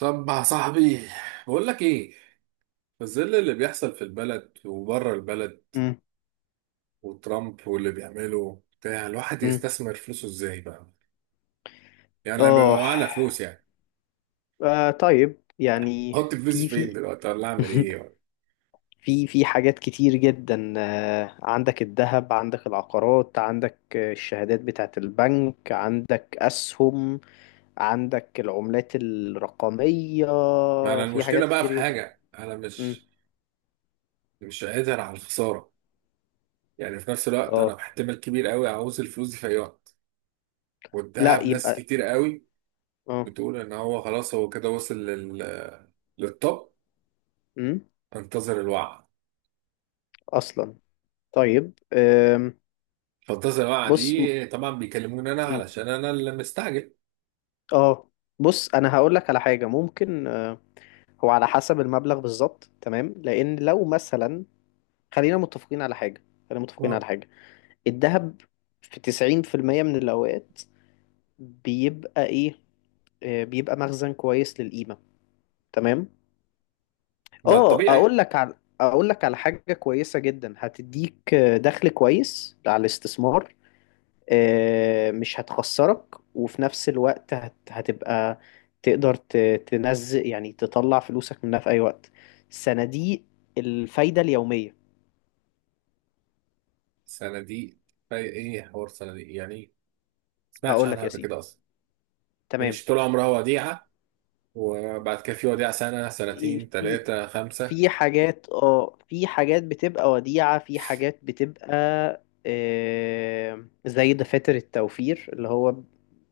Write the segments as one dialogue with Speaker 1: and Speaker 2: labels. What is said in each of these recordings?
Speaker 1: طب يا صاحبي، بقول لك ايه. في ظل اللي بيحصل في البلد وبره البلد
Speaker 2: مم.
Speaker 1: وترامب واللي بيعمله بتاع، الواحد
Speaker 2: مم.
Speaker 1: يستثمر فلوسه ازاي بقى؟ يعني لما بيبقى
Speaker 2: اه.
Speaker 1: معانا فلوس، يعني
Speaker 2: طيب يعني،
Speaker 1: احط فلوسي
Speaker 2: في
Speaker 1: فين
Speaker 2: في
Speaker 1: دلوقتي ولا اعمل ايه ولا؟
Speaker 2: في حاجات كتير جدا، عندك الذهب، عندك العقارات، عندك الشهادات بتاعت البنك، عندك أسهم، عندك العملات الرقمية.
Speaker 1: ما انا
Speaker 2: في
Speaker 1: المشكله
Speaker 2: حاجات
Speaker 1: بقى في
Speaker 2: كتير جدا.
Speaker 1: حاجه، انا
Speaker 2: مم.
Speaker 1: مش قادر على الخساره. يعني في نفس الوقت
Speaker 2: اه.
Speaker 1: انا احتمال كبير قوي عاوز الفلوس دي في اي وقت.
Speaker 2: لا
Speaker 1: والذهب ناس
Speaker 2: يبقى.
Speaker 1: كتير قوي
Speaker 2: اه.
Speaker 1: بتقول ان هو خلاص هو كده وصل للطب.
Speaker 2: مم.
Speaker 1: انتظر الوعي.
Speaker 2: أصلا. طيب،
Speaker 1: فالتصل الوقعة
Speaker 2: بص.
Speaker 1: دي طبعا بيكلموني انا
Speaker 2: مم.
Speaker 1: علشان انا اللي مستعجل.
Speaker 2: اه. بص، أنا هقول لك على حاجة ممكن، هو على حسب المبلغ بالظبط، تمام، لان لو مثلا... خلينا متفقين على حاجه خلينا متفقين
Speaker 1: اه،
Speaker 2: على حاجه: الذهب في 90% من الاوقات بيبقى ايه؟ بيبقى مخزن كويس للقيمه، تمام.
Speaker 1: ده
Speaker 2: اه،
Speaker 1: الطبيعي.
Speaker 2: اقول لك على حاجه كويسه جدا هتديك دخل كويس على الاستثمار، مش هتخسرك، وفي نفس الوقت هتبقى تقدر تنزل، يعني تطلع فلوسك منها في أي وقت: صناديق الفايدة اليومية.
Speaker 1: صناديق؟ ايه حوار صناديق يعني ايه؟ ما سمعتش
Speaker 2: هقول
Speaker 1: عنها
Speaker 2: لك يا
Speaker 1: قبل
Speaker 2: سيدي،
Speaker 1: كده اصلا. يعني
Speaker 2: تمام.
Speaker 1: مش طول عمرها وديعة، وبعد كده في وديعة سنة
Speaker 2: إيه،
Speaker 1: سنتين ثلاثة خمسة؟
Speaker 2: في حاجات، اه، في حاجات بتبقى وديعة، في حاجات بتبقى زي دفاتر التوفير، اللي هو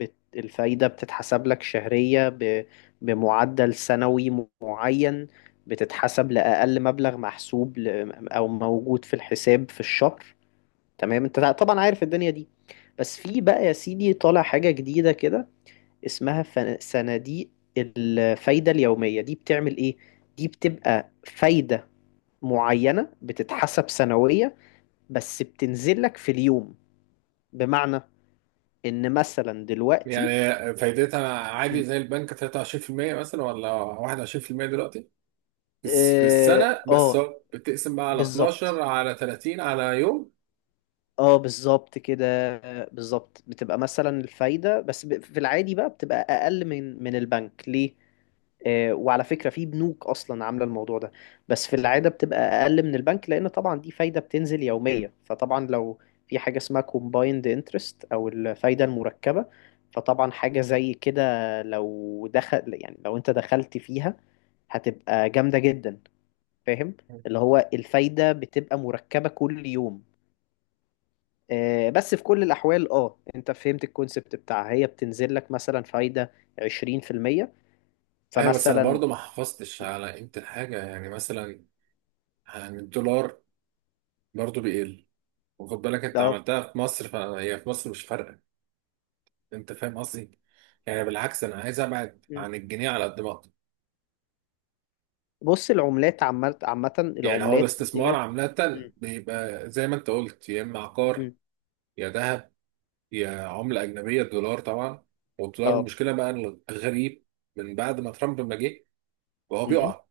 Speaker 2: الفايدة بتتحسب لك شهرية بمعدل سنوي معين، بتتحسب لأقل مبلغ محسوب أو موجود في الحساب في الشهر. تمام، انت طبعا عارف الدنيا دي. بس في بقى يا سيدي، طالع حاجة جديدة كده، اسمها صناديق الفايدة اليومية. دي بتعمل ايه؟ دي بتبقى فايدة معينة بتتحسب سنوية بس بتنزل لك في اليوم، بمعنى ان مثلا دلوقتي...
Speaker 1: يعني فايدتها عادي
Speaker 2: مم.
Speaker 1: زي البنك 23% مثلا، ولا 21% دلوقتي؟ بس في
Speaker 2: اه،
Speaker 1: السنة، بس هو بتقسم بقى على
Speaker 2: بالظبط.
Speaker 1: 12 على 30 على يوم.
Speaker 2: اه، بالظبط كده. بالظبط، بتبقى مثلا الفايدة بس في العادي بقى بتبقى اقل من البنك، ليه؟ وعلى فكرة في بنوك أصلا عاملة الموضوع ده. بس في العادة بتبقى أقل من البنك، لأن طبعا دي فايدة بتنزل يومية، فطبعا لو في حاجة اسمها combined interest أو الفايدة المركبة، فطبعا حاجة زي كده لو دخل يعني لو أنت دخلت فيها هتبقى جامدة جدا، فاهم. اللي هو الفايدة بتبقى مركبة كل يوم. بس في كل الأحوال، اه، انت فهمت الكونسبت بتاعها، هي بتنزل لك مثلا فايدة 20%،
Speaker 1: ايوه بس انا
Speaker 2: فمثلا
Speaker 1: برضو ما حافظتش على قيمة الحاجة، يعني مثلا عن الدولار برضو بيقل. وخد بالك انت
Speaker 2: اه.
Speaker 1: عملتها في مصر، فهي في مصر مش فارقه. انت فاهم قصدي؟ يعني بالعكس انا عايز ابعد عن الجنيه على قد ما اقدر.
Speaker 2: بص، العملات عامة،
Speaker 1: يعني هو
Speaker 2: العملات
Speaker 1: الاستثمار
Speaker 2: ديت.
Speaker 1: عامه
Speaker 2: مم.
Speaker 1: بيبقى زي ما انت قلت، يا اما عقار
Speaker 2: مم.
Speaker 1: يا ذهب يا عمله اجنبيه الدولار طبعا. والدولار
Speaker 2: اه.
Speaker 1: المشكله بقى إن الغريب من بعد ما ترامب ما جه وهو
Speaker 2: مم.
Speaker 1: بيقع،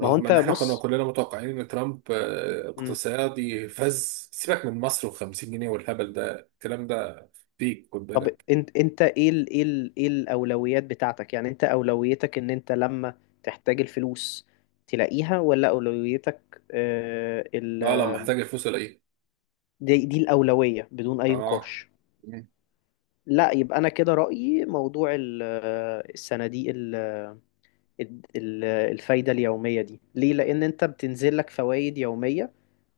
Speaker 2: ما هو
Speaker 1: رغم
Speaker 2: انت
Speaker 1: ان احنا كنا
Speaker 2: بص.
Speaker 1: كلنا متوقعين ان ترامب
Speaker 2: مم.
Speaker 1: اقتصادي. فز سيبك من مصر و50 جنيه والهبل ده، الكلام ده فيك، خد
Speaker 2: طب
Speaker 1: بالك.
Speaker 2: انت ايه الاولويات بتاعتك؟ يعني انت اولويتك ان انت لما تحتاج الفلوس تلاقيها، ولا اولويتك؟ آه ال
Speaker 1: لا لا،
Speaker 2: آه،
Speaker 1: محتاج الفلوس ولا ايه؟
Speaker 2: دي الاولوية بدون اي
Speaker 1: اه.
Speaker 2: نقاش. لا يبقى، انا كده رأيي موضوع الصناديق الفايدة اليومية دي، ليه؟ لان انت بتنزل لك فوائد يومية،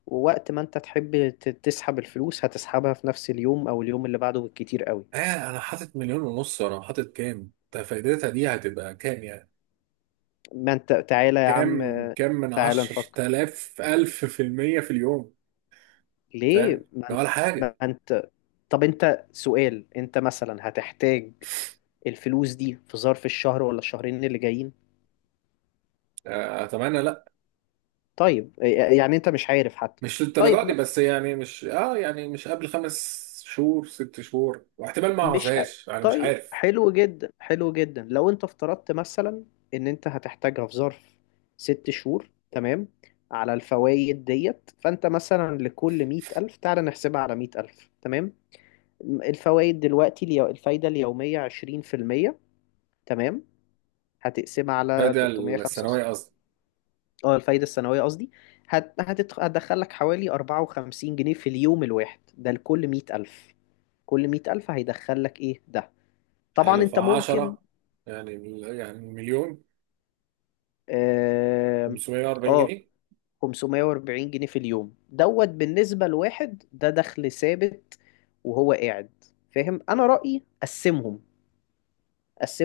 Speaker 2: ووقت ما انت تحب تسحب الفلوس هتسحبها في نفس اليوم او اليوم اللي بعده بالكتير قوي.
Speaker 1: آه، أنا حاطط مليون ونص، وأنا حاطط كام؟ ده فايدتها دي هتبقى كام يعني؟
Speaker 2: ما انت تعالى يا عم،
Speaker 1: كام كام من
Speaker 2: تعالى
Speaker 1: عشر
Speaker 2: نفكر،
Speaker 1: تلاف ألف في المية في اليوم؟
Speaker 2: ليه.
Speaker 1: فاهم؟ ده ولا
Speaker 2: ما
Speaker 1: حاجة.
Speaker 2: انت، طب انت سؤال: انت مثلا هتحتاج الفلوس دي في ظرف الشهر ولا الشهرين اللي جايين؟
Speaker 1: آه أتمنى لأ.
Speaker 2: طيب. يعني انت مش عارف حتى.
Speaker 1: مش للدرجة
Speaker 2: طيب.
Speaker 1: دي، بس يعني مش يعني مش قبل خمس شهور ست شهور، واحتمال ما
Speaker 2: مش أ-
Speaker 1: أعوزهاش. أنا مش
Speaker 2: طيب،
Speaker 1: عارف.
Speaker 2: حلو جدا، حلو جدا لو انت افترضت مثلا ان انت هتحتاجها في ظرف 6 شهور، تمام. على الفوائد ديت، فانت مثلا لكل 100,000، تعالى نحسبها على 100,000، تمام. الفوائد دلوقتي، الفايدة اليومية 20%، تمام. هتقسمها على
Speaker 1: هذا
Speaker 2: 305.
Speaker 1: الثانوية قصدي.
Speaker 2: اه، الفايدة السنوية قصدي. هتدخلك حوالي 54 جنيه في اليوم الواحد ده لكل 100,000. كل 100,000 هيدخلك ايه ده. طبعا
Speaker 1: حلو،
Speaker 2: انت ممكن...
Speaker 1: فعشرة يعني مليون
Speaker 2: اه،
Speaker 1: 540
Speaker 2: آه،
Speaker 1: جنيه
Speaker 2: 540 جنيه في اليوم دوت، بالنسبة لواحد ده دخل ثابت وهو قاعد، فاهم. انا رأيي قسمهم.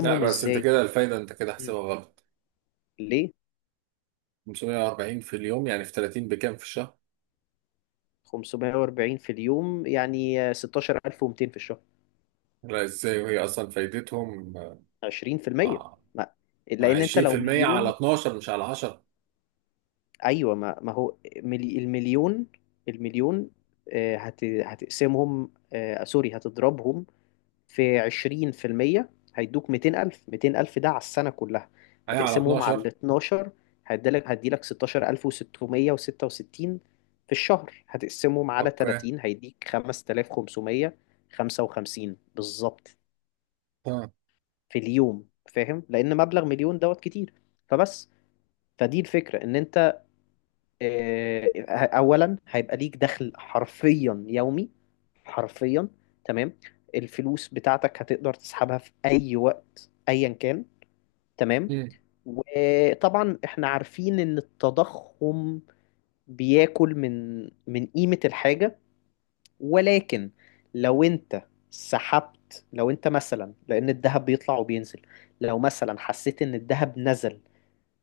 Speaker 1: لا بس أنت
Speaker 2: ازاي؟
Speaker 1: كده الفايدة أنت كده
Speaker 2: مم.
Speaker 1: حسبها غلط.
Speaker 2: ليه.
Speaker 1: 540 في اليوم يعني في 30 بكام في الشهر؟
Speaker 2: 540 في اليوم يعني 16,200 في الشهر.
Speaker 1: لا ازاي وهي اصلا فايدتهم؟
Speaker 2: 20%.
Speaker 1: اه.
Speaker 2: ما لان انت لو
Speaker 1: 20% على
Speaker 2: 1,000,000.
Speaker 1: 12 مش على 10.
Speaker 2: ايوه، ما هو 1,000,000 هتقسمهم، سوري هتضربهم في 20%، هيدوك 200,000. ده على السنة كلها،
Speaker 1: هي على
Speaker 2: هتقسمهم على ال
Speaker 1: 12.
Speaker 2: 12، هيديلك 16,666 في الشهر، هتقسمهم على
Speaker 1: اوكي.
Speaker 2: 30 هيديك 5,555 بالظبط
Speaker 1: ها.
Speaker 2: في اليوم، فاهم. لأن مبلغ 1,000,000 دوت كتير، فبس. فدي الفكرة، إن أنت آه، اولا هيبقى ليك دخل حرفيا يومي، حرفيا، تمام. الفلوس بتاعتك هتقدر تسحبها في اي وقت ايا كان، تمام.
Speaker 1: مم.
Speaker 2: وطبعا احنا عارفين ان التضخم بياكل من قيمة الحاجة، ولكن لو انت سحبت، لو انت مثلا، لان الذهب بيطلع وبينزل، لو مثلا حسيت ان الذهب نزل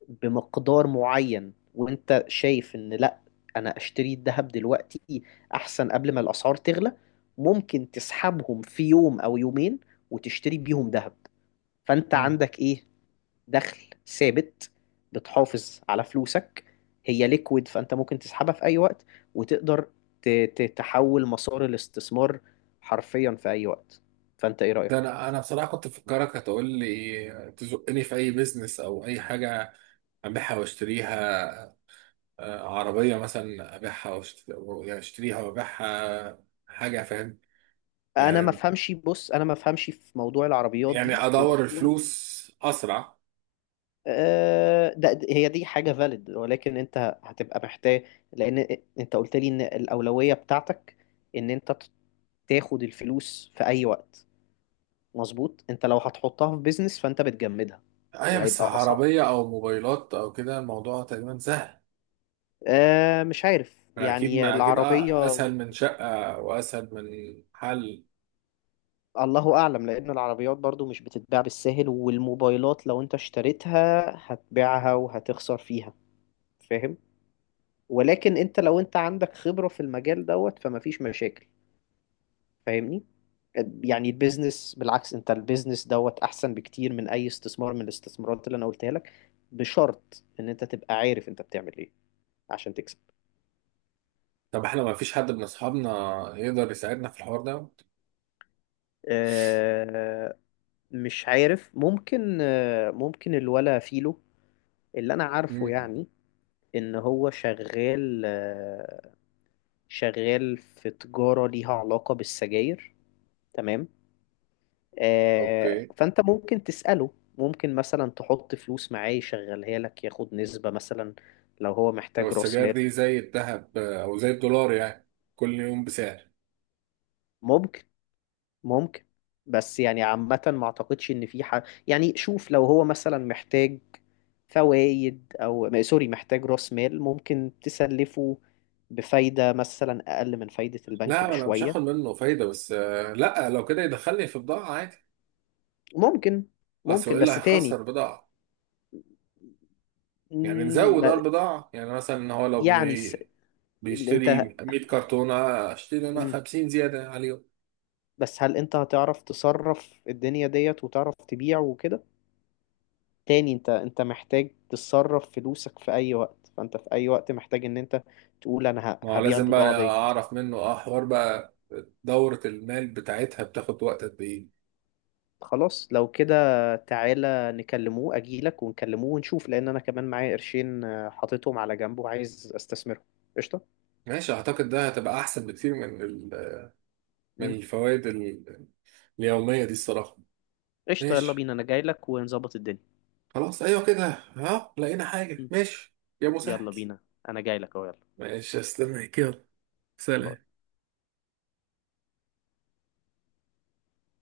Speaker 2: بمقدار معين وانت شايف ان لا، انا اشتري الذهب دلوقتي احسن قبل ما الاسعار تغلى، ممكن تسحبهم في يوم او يومين وتشتري بيهم ذهب. فانت
Speaker 1: مم.
Speaker 2: عندك ايه؟ دخل ثابت، بتحافظ على فلوسك، هي ليكويد فانت ممكن تسحبها في اي وقت، وتقدر ت- تحول مسار الاستثمار حرفيا في اي وقت. فانت ايه
Speaker 1: ده
Speaker 2: رأيك؟
Speaker 1: انا بصراحه كنت مفكرك هتقول لي تزقني في اي بيزنس او اي حاجه، ابيعها واشتريها. عربيه مثلا ابيعها يعني اشتريها وابيعها حاجه، فاهم؟
Speaker 2: انا ما
Speaker 1: يعني
Speaker 2: افهمش، بص انا ما افهمش في موضوع العربيات دي
Speaker 1: ادور
Speaker 2: وموضوع
Speaker 1: الفلوس اسرع.
Speaker 2: ده. هي دي حاجة فاليد، ولكن انت هتبقى محتاج، لان انت قلت لي ان الأولوية بتاعتك ان انت تاخد الفلوس في اي وقت. مظبوط، انت لو هتحطها في بيزنس فانت بتجمدها
Speaker 1: ايوه بس
Speaker 2: وهيبقى اصعب.
Speaker 1: عربيه او موبايلات او كده الموضوع تقريبا سهل.
Speaker 2: آه، مش عارف،
Speaker 1: اكيد
Speaker 2: يعني
Speaker 1: ما اكيد
Speaker 2: العربية
Speaker 1: اسهل من شقه واسهل من حل.
Speaker 2: الله اعلم، لان العربيات برضو مش بتتباع بالساهل، والموبايلات لو انت اشتريتها هتبيعها وهتخسر فيها، فاهم. ولكن انت لو عندك خبرة في المجال دوت فمفيش مشاكل، فاهمني. يعني البيزنس بالعكس، انت البيزنس دوت احسن بكتير من اي استثمار من الاستثمارات اللي انا قلتها لك، بشرط ان انت تبقى عارف انت بتعمل ايه عشان تكسب.
Speaker 1: طب احنا ما فيش حد من اصحابنا يقدر يساعدنا في الحوار ده؟
Speaker 2: آه، مش عارف، ممكن ممكن الولا فيلو، اللي انا عارفه
Speaker 1: مم.
Speaker 2: يعني ان هو شغال شغال في تجارة ليها علاقة بالسجاير، تمام.
Speaker 1: اوكي.
Speaker 2: فانت ممكن تسأله، ممكن مثلا تحط فلوس معاه يشغلها لك ياخد نسبة مثلا لو هو
Speaker 1: لو
Speaker 2: محتاج راس
Speaker 1: السجاير
Speaker 2: مال.
Speaker 1: دي زي الذهب او زي الدولار يعني كل يوم بسعر.
Speaker 2: ممكن، ممكن، بس يعني عامة ما اعتقدش ان في حاجة يعني شوف لو هو مثلا محتاج فوائد او م- سوري محتاج راس مال ممكن تسلفه بفايدة مثلا اقل من فايدة البنك
Speaker 1: لا انا مش
Speaker 2: بشوية
Speaker 1: هاخد منه فايده، بس لا لو كده يدخلني في بضاعه عادي.
Speaker 2: ممكن
Speaker 1: اصل هو
Speaker 2: ممكن
Speaker 1: ايه اللي
Speaker 2: بس تاني.
Speaker 1: هيخسر بضاعه؟ يعني
Speaker 2: مم،
Speaker 1: نزود اه
Speaker 2: ب-
Speaker 1: البضاعه، يعني مثلا إن هو لو
Speaker 2: يعني س...
Speaker 1: بي
Speaker 2: انت،
Speaker 1: بيشتري 100 كرتونه، اشتري انا 50 زياده عليهم.
Speaker 2: بس هل انت هتعرف تصرف الدنيا ديت وتعرف تبيع وكده؟ تاني انت محتاج تصرف فلوسك في اي وقت، فانت في اي وقت محتاج ان انت تقول انا
Speaker 1: ما هو
Speaker 2: هبيع
Speaker 1: لازم بقى
Speaker 2: البضاعة ديت.
Speaker 1: اعرف منه اه حوار بقى دورة المال بتاعتها بتاخد وقت قد ايه.
Speaker 2: خلاص لو كده، تعالى نكلموه، اجيلك ونكلموه ونشوف، لان انا كمان معايا قرشين حاططهم على جنب وعايز استثمرهم. قشطة.
Speaker 1: ماشي، اعتقد ده هتبقى احسن بكتير من
Speaker 2: مم.
Speaker 1: الفوائد اليومية دي الصراحة.
Speaker 2: قشطة، يلا
Speaker 1: ماشي
Speaker 2: بينا، انا جايلك ونظبط الدنيا.
Speaker 1: خلاص، ايوه كده. ها، لقينا حاجة،
Speaker 2: مم.
Speaker 1: ماشي. يا مسهل.
Speaker 2: يلا بينا، انا جايلك اهو، يلا.
Speaker 1: ماشي استنى كده. سلام.
Speaker 2: باي.